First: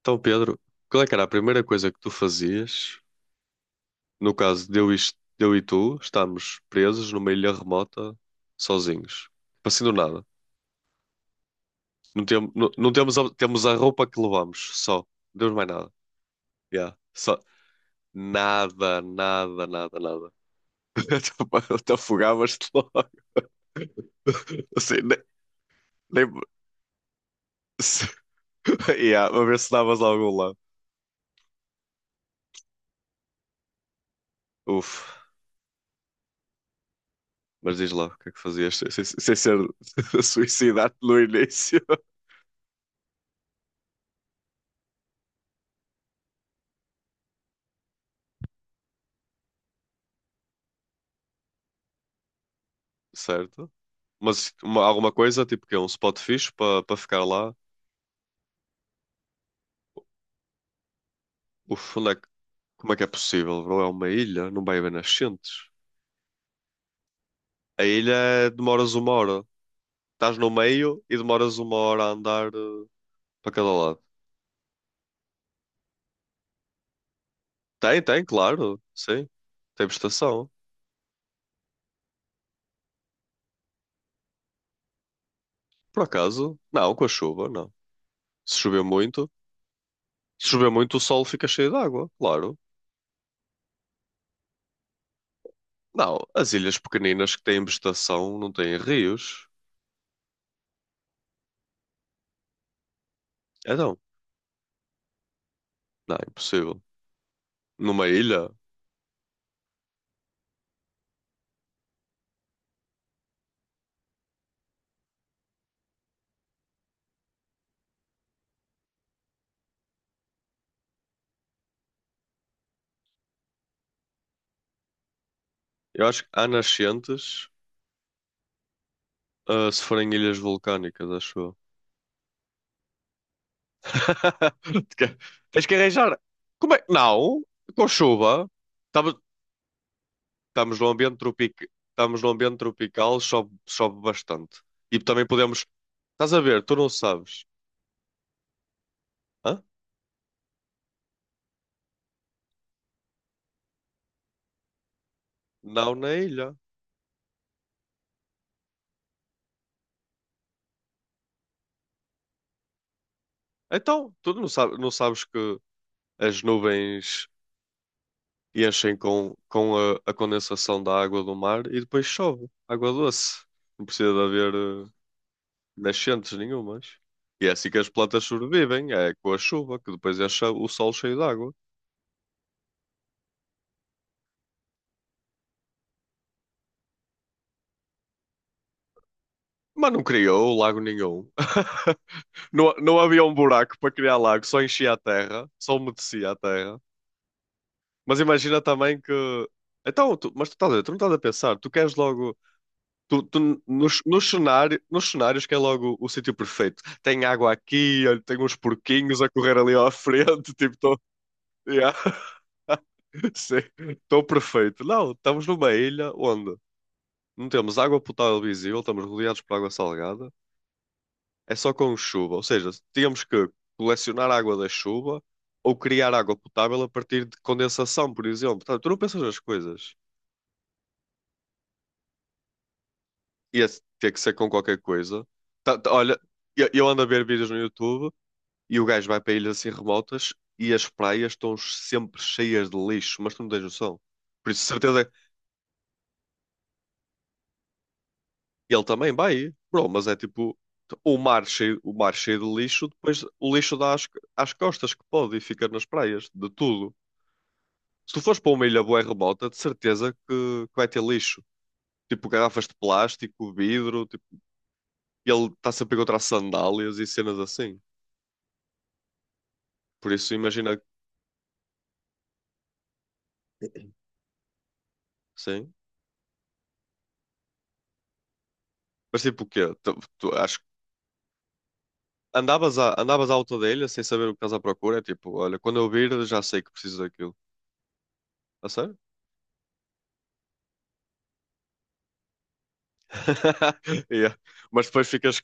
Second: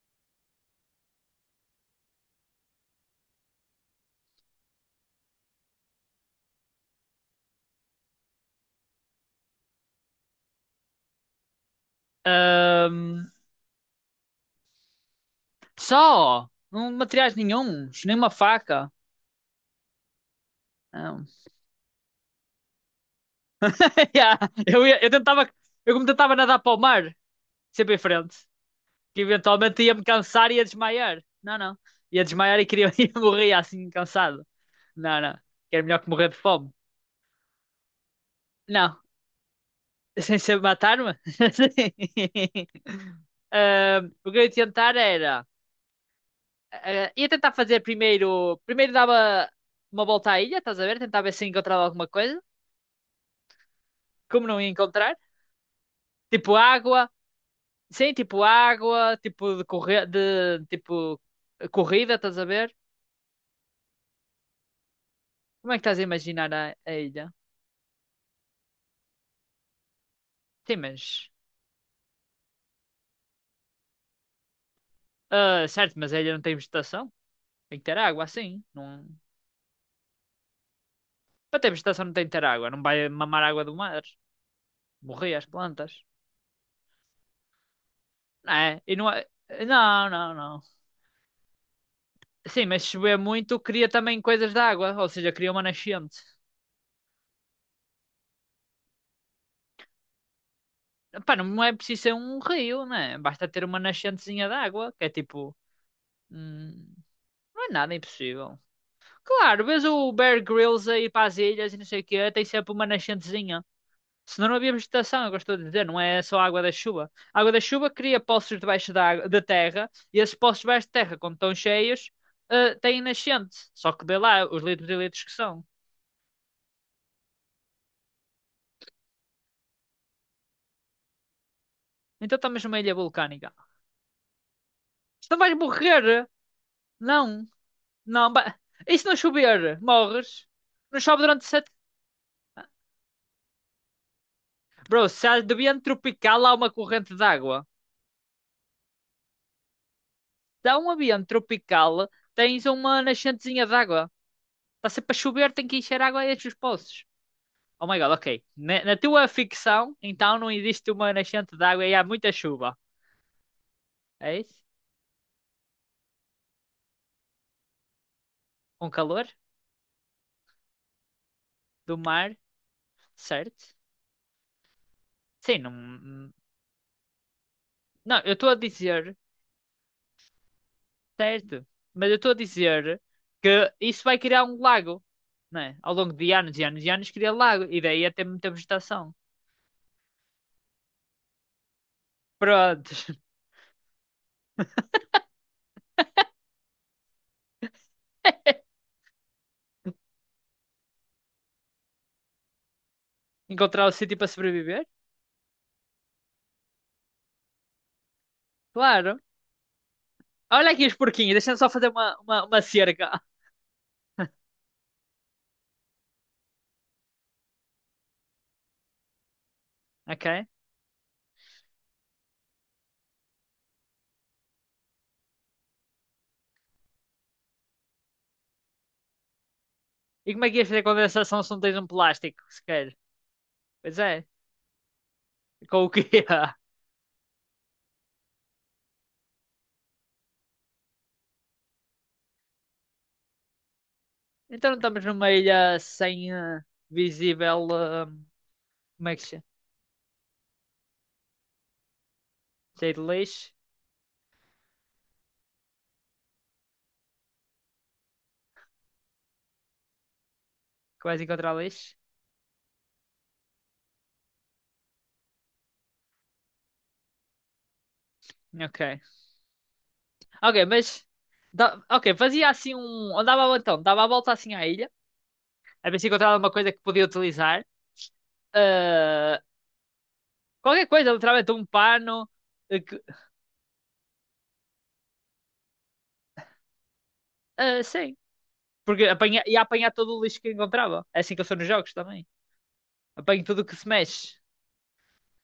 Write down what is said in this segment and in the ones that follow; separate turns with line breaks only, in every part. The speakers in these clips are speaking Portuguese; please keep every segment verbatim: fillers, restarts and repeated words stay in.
Então, Pedro, qual é que era a primeira coisa que tu fazias? No caso de eu e, est- de eu e tu estamos presos numa ilha remota, sozinhos. Assim do nada. Não, tem, não, não temos, a,
Ahm,
temos a roupa que levamos, só. Não temos mais nada.
Só, não
Yeah.
materiais
Só.
nenhuns, nenhuma faca.
Nada, nada, nada, nada.
Não.
Até afogavas-te logo.
Yeah, Eu,
Assim,
ia- eu
nem,
tentava, eu como
nem...
tentava nadar para o mar, sempre em frente, que
Yeah, a ver se
eventualmente ia
davas
me
a algum
cansar e
lado.
ia desmaiar. Não, não. Ia desmaiar e queria ia morrer assim, cansado.
Uf.
Não, não. Que era melhor que morrer de fome.
Mas diz lá, o que é que fazias sem,
Não,
sem sem ser
sem ser
suicidar
matar-me.
no início?
Ahm, o que eu ia tentar era. eh, Ia tentar fazer primeiro. Primeiro dava uma volta à ilha, estás a ver? Tentava ver se encontrava alguma coisa.
Certo?
Como
Mas
não ia
uma- alguma
encontrar.
coisa, tipo que é um spot fixe
Tipo
para para
água,
ficar lá.
sim, tipo água, tipo de, corre... de tipo
Uf, onde é
corrida,
que,
estás a ver?
como é que é possível, bro? É uma ilha, não vai haver nascentes.
Como é que estás a imaginar a, a ilha?
A ilha é- demoras uma hora. Estás no
Sim,
meio e
mas.
demoras uma hora a andar eh, para cada lado.
Ah, certo, mas a ilha não tem vegetação. Tem que ter
Tem, tem,
água, assim.
claro,
Não...
sim. Tem estação.
Para ter vegetação não tem que ter água. Não vai mamar água do mar. Morrer as
Por
plantas.
acaso? Não, com a chuva, não.
Não
Se chover
é? E não é...
muito,
Não, não,
se
não.
chover muito, o sol fica cheio de água, claro.
Sim, mas se chover muito, cria também coisas de água. Ou seja, cria uma nascente.
Não, as ilhas pequeninas que têm vegetação não têm rios.
Pá, não é preciso ser um rio, né? Basta ter uma
Então,
nascentezinha de água, que é tipo.
não, é impossível.
hum, Não é nada
Numa ilha?
impossível. Claro, vês o Bear Grylls aí para as ilhas e não sei o quê, tem sempre uma nascentezinha. Senão não havia vegetação, eu gosto de dizer, não é só a água da chuva. A água da chuva cria poços debaixo da, água- da terra e esses poços debaixo da terra, quando estão cheios, eh, têm nascente. Só que dê lá os litros e litros que são.
Eu acho que há nascentes, ah, se forem ilhas vulcânicas, acho eu.
Então estamos numa ilha vulcânica.
Porque
Então vais
tens que arranjar.
morrer?
Como é? Não,
Não,
com
não.
chuva.
Ba- e se
Estamos,
não chover? Morres?
estamos num
Não
ambiente
chove durante
tropical,
sete.
estamos num ambiente tropical, chove, chove bastante. E
Bro,
também
se há de
podemos.
vento
Estás a
tropical, há
ver,
uma
tu não
corrente
sabes.
d'água.
Hã?
Dá um ambiente tropical, tens uma nascentezinha de água. Está sempre a chover, tem que
Não
encher
na
água a estes
ilha.
poços. Oh my god, ok. Na, na tua ficção, então não existe uma nascente de água e há muita chuva.
Então, tu
É
não
isso?
sabes, não sabes que as nuvens
Com
enchem
calor
com, com a, a condensação da água do mar e
do
depois
mar,
chove. Água doce.
certo?
Não precisa de haver eh,
Sim,
nascentes
não.
nenhumas. E é assim que as
Não,
plantas
eu estou a
sobrevivem, é
dizer,
com a chuva, que depois enche o solo cheio de água.
certo? Mas eu estou a dizer que isso vai criar um lago, né? Ao longo de anos e anos e anos cria lago e daí até muita vegetação.
Mas não criou lago nenhum. Não,
Pronto.
não havia um buraco para criar lago, só enchia a terra, só umedecia a terra. Mas imagina também que. Então, tu- mas tu, estás a ver, tu não estás a pensar, tu queres logo. Tu, tu,
Encontrar o
nos,
sítio para
nos, cenário,
sobreviver?
nos cenários que é logo o sítio perfeito. Tem água aqui, olha, tem uns
Claro.
porquinhos a correr ali à frente,
Olha aqui os
tipo,
porquinhos, deixa-me só fazer
Yeah.
uma, uma, uma cerca.
Sim, estou perfeito. Não, estamos numa ilha onde não temos água potável visível, estamos rodeados por água salgada,
Ok?
é só com chuva. Ou seja, tínhamos que colecionar água da chuva ou criar água potável a partir de condensação, por exemplo. Portanto, tu não pensas nas coisas.
E como é que ias fazer condensação se não tens um plástico, sequer?
Ia
Pois
ter
é,
que ser com qualquer coisa. Tá-
com o
tá-
quê?
olha, eu, eu ando a ver vídeos no YouTube e o gajo vai para ilhas assim remotas e as praias estão sempre cheias de lixo, mas tu não tens noção. Por isso,
Então não estamos
certeza.
numa ilha sem eh, visível. Eh,
E ele
como
também
é que se chama?
vai, bro, mas é tipo o mar cheio, o mar cheio de lixo,
Cheio de
depois
lixo?
o lixo dá às, às costas que pode e fica nas praias, de tudo. Se tu fores para uma ilha bué remota, de certeza que, que vai ter
Que vais
lixo.
encontrar lixo?
Tipo garrafas de plástico, vidro, tipo, e ele está sempre a encontrar sandálias e cenas assim.
Ok.
Por isso
Ok,
imagina,
mas. Da- ok, fazia assim um. Andava então, dava a volta assim à ilha,
sim.
a ver se encontrava alguma coisa que podia utilizar.
Mas
Eh,
tipo o quê? Tu, tu- acho que
Qualquer coisa, literalmente um pano.
andavas
eh,
à,
que-
andavas à alta da ilha sem saber o que estás à procura, é tipo, olha, quando eu vir já sei que preciso daquilo.
eh, sim.
A sério?
Porque apanha, ia apanhar todo o lixo que encontrava. É assim que eu sou nos jogos também. Apanho tudo o que se
Yeah.
mexe,
Mas depois ficas,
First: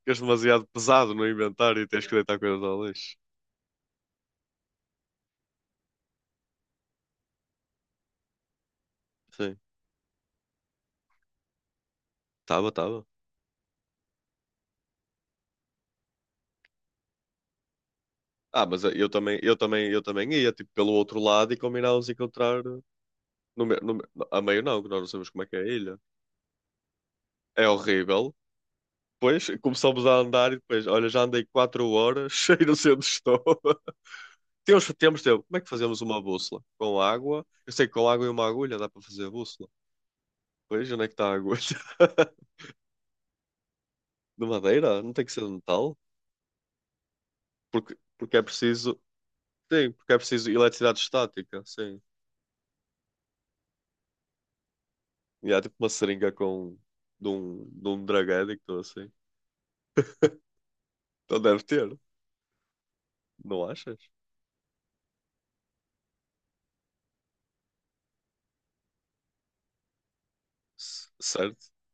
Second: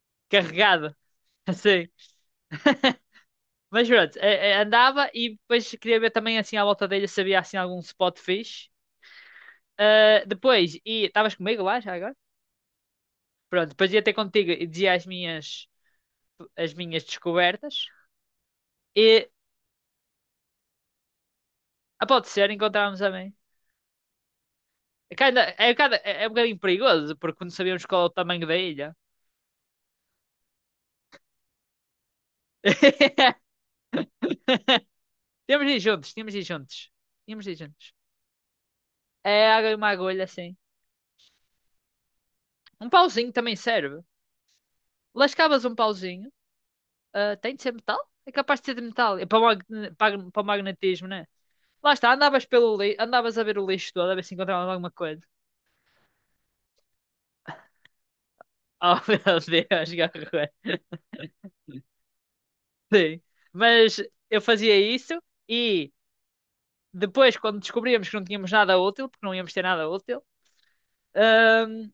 ficas demasiado
carregado,
pesado no inventário e
assim.
tens que deitar coisas ao lixo.
Mas pronto, eh, eh, andava e depois queria ver também assim à volta dele se havia assim algum spot fixe.
Sim,
Ah, depois, e estavas comigo lá já agora?
tava, tava.
Pronto, depois ia ter contigo e dizia as minhas, as minhas descobertas.
Ah, mas eu
E
também, eu também, eu também ia tipo pelo outro lado e
ah,
combinávamos
pode ser,
encontrar
encontrávamos também.
no, me- no, me- a meio não, que nós não
É, que
sabemos como é
ainda-
que é a
é, cada
ilha.
é é um bocadinho perigoso, porque não
É
sabíamos qual é o
horrível.
tamanho da ilha.
Depois começamos a andar e depois, olha, já andei quatro horas, cheio não sei onde estou. Temos, temos tempo. Como é
Tínhamos
que
de ir
fazemos
juntos,
uma
tínhamos de ir
bússola?
juntos.
Com água?
Tínhamos de ir
Eu sei que
juntos.
com água e uma agulha dá para fazer a
É
bússola.
água e uma agulha, assim.
Pois, onde é que está a agulha?
Um pauzinho também serve.
De madeira? Não tem que ser de
Lascavas um
metal?
pauzinho. Ah, tem de ser
Porque,
metal? É
porque é
capaz de ser de
preciso.
metal. É para o,
Sim,
magne-
porque é
para, o para o
preciso eletricidade
magnetismo, né?
estática,
Lá
sim.
está, andavas pelo lixo, andavas a ver o lixo todo, a ver se encontravas alguma coisa.
E há tipo uma seringa com de um, de um drug addict ou
Oh
assim.
meu Deus, garra.
Então deve ter,
Sim.
não
Mas
achas?
eu fazia isso e depois, quando descobríamos que não tínhamos nada útil, porque não íamos ter nada útil,
C- Certo?
ahm,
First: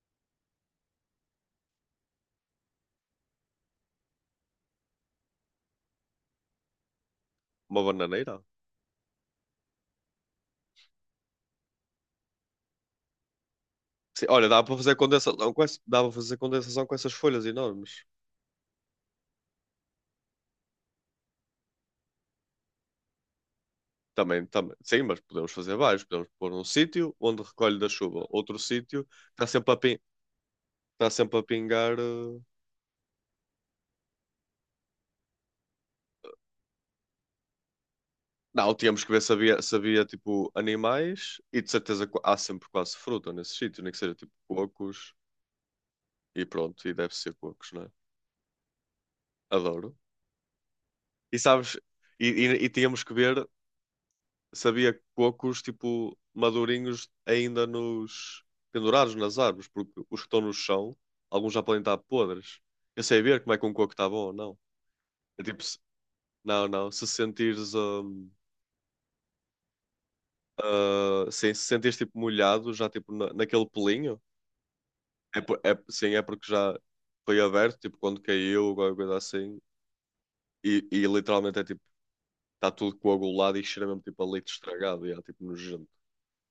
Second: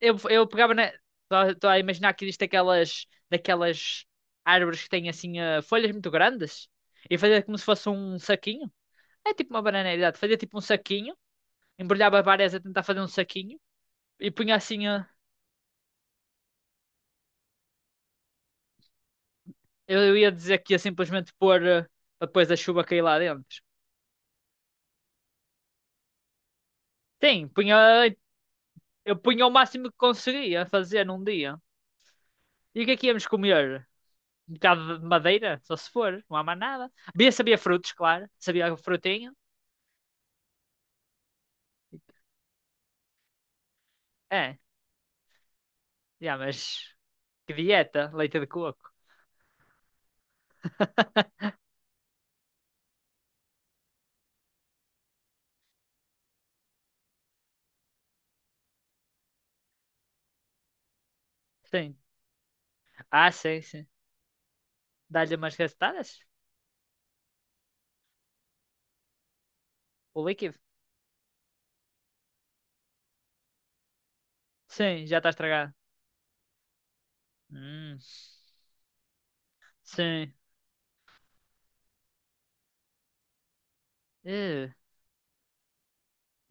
eu, eu pegava na. Estou a imaginar que existe aquelas, daquelas árvores que têm assim ah, folhas muito grandes e fazia como se
Uma
fosse um
bananeira.
saquinho. É tipo uma bananeira, exato. Fazia tipo um saquinho, embrulhava várias a tentar fazer um saquinho
Sim,
e
olha,
punha
dá para
assim.
fazer
eh,
condensação com essa, dá para fazer condensação com essas folhas enormes.
Eu eu ia dizer que ia simplesmente pôr eh, para depois da chuva cair lá dentro.
Também, também. Sim, mas podemos fazer vários. Podemos pôr um sítio onde
Sim,
recolhe da
punha,
chuva, outro sítio
eu punha
está
o
sempre a
máximo que
pin-
conseguia fazer
está
num
sempre a
dia.
pingar. Eh,
E o que é que íamos comer? Um bocado de madeira, só se for, não há mais nada. Bia sabia frutos, claro,
Não,
sabia
tínhamos que ver se
frutinho.
havia, se havia, tipo animais e de certeza qu- há sempre quase fruta nesse sítio, nem que seja tipo
É,
cocos
já,
e pronto,
mas
e deve ser
que
cocos, né?
dieta, leite de coco.
Adoro. E sabes, e, e, e tínhamos que ver se havia cocos tipo madurinhos ainda nos pendurados nas árvores, porque os que estão no chão, alguns já podem estar
Sim,
podres. Eu sei
ah,
ver como é
sim,
que um
sim.
coco está bom ou não.
Dá-lhe
É
umas
tipo, se-
gastadas?
não, não, se sentires, hum,
O líquido?
ah, sim, se sentires tipo molhado já tipo na- naquele pelinho.
Sim, já está
É, por-
estragado.
é, sim, é porque já foi aberto, tipo,
Hum.
quando caiu, alguma coisa assim.
Sim.
E, e literalmente é tipo, está tudo coagulado e cheira mesmo tipo a leite
Eh,
estragado e é tipo nojento.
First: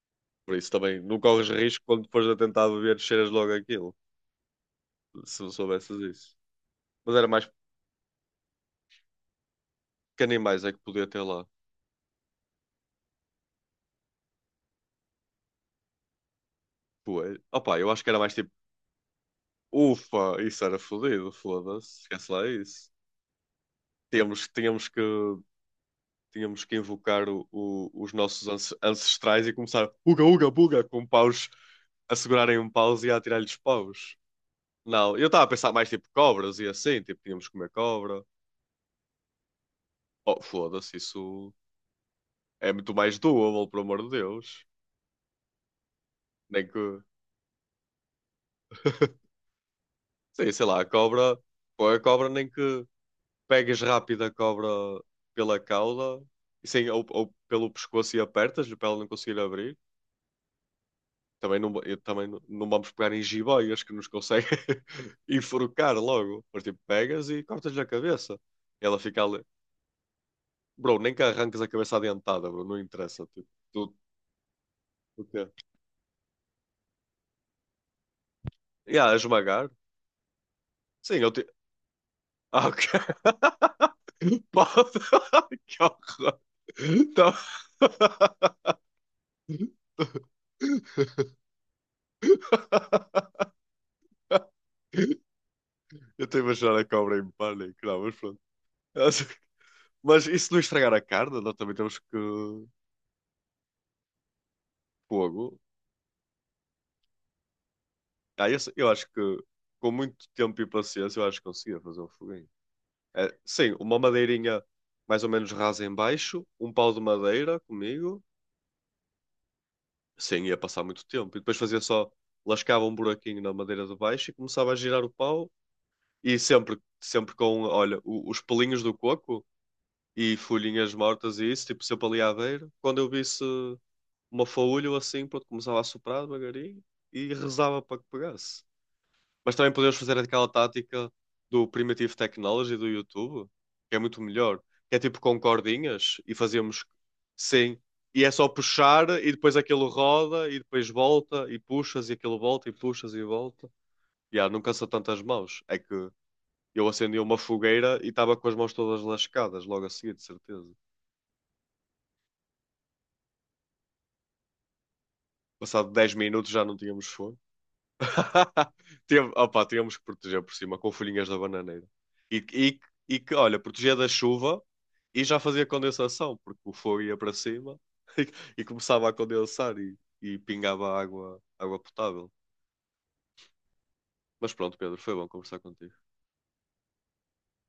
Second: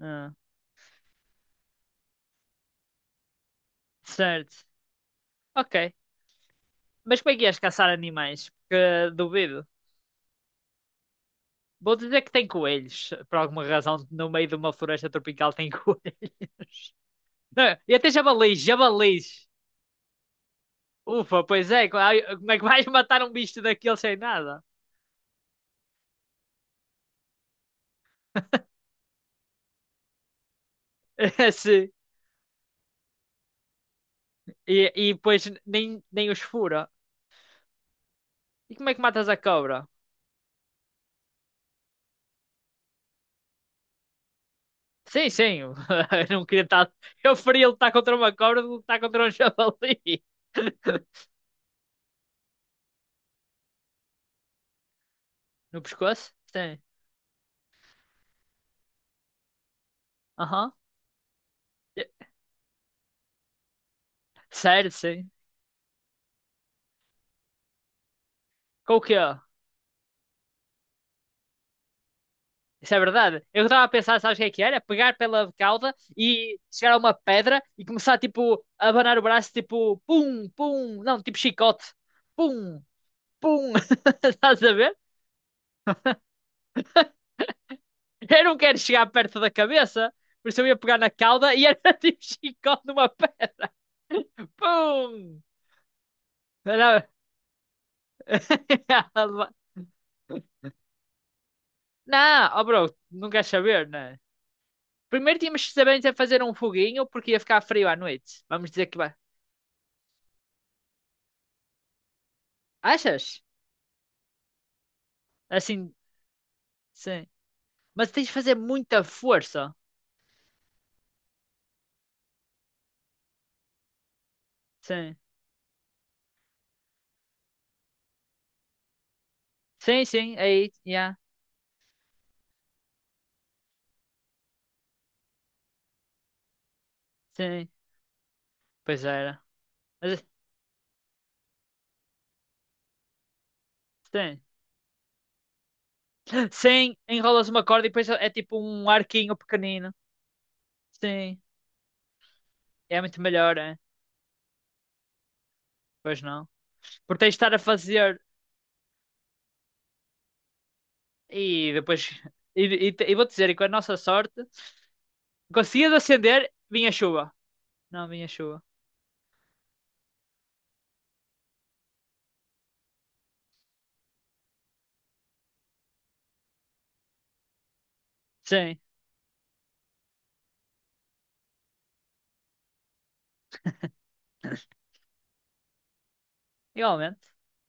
ah,
Por isso também não corres risco quando depois a tentar beber, cheiras logo aquilo,
Certo.
se
Ok.
soubesses isso. Mas
Mas
era
como é que
mais
ias caçar animais? Porque eh, duvido.
que animais é que podia ter lá.
Vou dizer que tem coelhos. Por alguma razão, no meio de uma floresta tropical tem coelhos.
Coelho.
Não,
Opa, eu
e
acho que
até
era mais tipo,
javalis, javalis.
ufa, isso era fodido,
Ufa, pois é. Co-
foda-se,
ai,
esquece lá
como é que vais
isso.
matar um bicho daquele sem
Tínhamos,
nada?
tínhamos que tínhamos que invocar o- o- os nossos ance- ancestrais e começar uga, uga, buga, com paus,
Sim.
a segurarem um paus e a atirar-lhes paus.
E, e
Não, eu
depois
estava a pensar mais
nem,
tipo
nem os
cobras e
fura.
assim, tipo, tínhamos que comer cobra.
E como é que matas a cobra?
Oh, foda-se, isso é muito mais doable, pelo amor de Deus.
Sim, sim. Eu não queria
Nem que,
estar. Eu preferia lutar contra uma cobra do que lutar contra um javali.
sim, sei lá, a cobra, põe a cobra, nem que pegues rápido a cobra pela
No
cauda,
pescoço?
e
Sim.
sim, ou, ou pelo pescoço e apertas-lhe para ela não conseguir abrir.
Aham.
Também não, eu também não, não vamos pegar em jiboias que nos conseguem
Sério, sim.
enforcar logo. Mas tipo, pegas e cortas-lhe a cabeça. E
Com
ela
o quê?
fica ali. Bro, nem que arranques a cabeça adiantada, bro. Não
Isso é
interessa.
verdade.
Tipo,
Eu estava a
tu,
pensar, sabes o que é que era? Pegar
o quê?
pela cauda e chegar a uma pedra e começar, tipo, a
E a
abanar o braço,
esmagar?
tipo, pum, pum.
Sim,
Não,
eu
tipo
te.
chicote.
Ah,
Pum,
ok.
pum. Estás a ver?
Pode. Que horror. Tá-
Eu não quero chegar perto da cabeça, por isso eu ia pegar na cauda e era tipo chicote numa pedra. Pum!
Eu estou a imaginar a
Era-
cobra em pânico. Não, mas pronto. Mas isso não estragar a carne, nós também temos que.
não, oh bro, não queres saber, né? Primeiro
Fogo.
tínhamos que saber fazer um foguinho porque ia ficar frio à noite.
Ah, eu,
Vamos dizer
eu
que
acho
vai.
que com muito tempo e paciência eu acho que conseguia fazer um foguinho. É,
Achas?
sim, uma madeirinha mais ou menos rasa em
Assim,
baixo, um pau de
sim.
madeira
Mas
comigo.
tens de fazer muita força.
Sim, ia passar muito tempo. E depois fazia só, lascava um buraquinho na madeira de baixo e começava a girar o
Sim.
pau. E sempre, sempre com, olha, o- os pelinhos do coco
Sim, sim.
e
Aí,
folhinhas
yeah.
mortas e isso, tipo sempre ali à beira. Quando eu visse uma faúlha ou assim, pronto, começava a soprar devagarinho e
Sim.
rezava para que pegasse.
Pois era.
Mas também podemos fazer
Mas,
aquela tática do Primitive Technology do YouTube, que é muito
sim.
melhor. Que é tipo com cordinhas e fazemos
Sim, enrolas uma
sim.
corda e depois é
E é
é
só
tipo um
puxar e
arquinho
depois aquilo
pequenino.
roda e depois
Sim.
volta e puxas e aquilo volta e
É
puxas
muito
e
melhor,
volta.
é?
e ah não cansa tanto as mãos. É que
Pois não.
eu acendi
Porque tens de
uma
estar a
fogueira e
fazer
estava com as mãos todas lascadas logo a seguir, de certeza.
e depois. E, e, e vou-te dizer, e com a nossa sorte,
Passado
conseguias
dez minutos
acender,
já não
vinha
tínhamos
chuva.
fogo.
Não, vinha chuva.
Tem- opá, tínhamos que proteger por cima com folhinhas da bananeira. E, e, e que, olha, protegia da chuva e já fazia condensação, porque o fogo ia para cima e, e
Sim,
começava a condensar e, e pingava água, água potável. Mas pronto, Pedro, foi bom conversar contigo.
igualmente.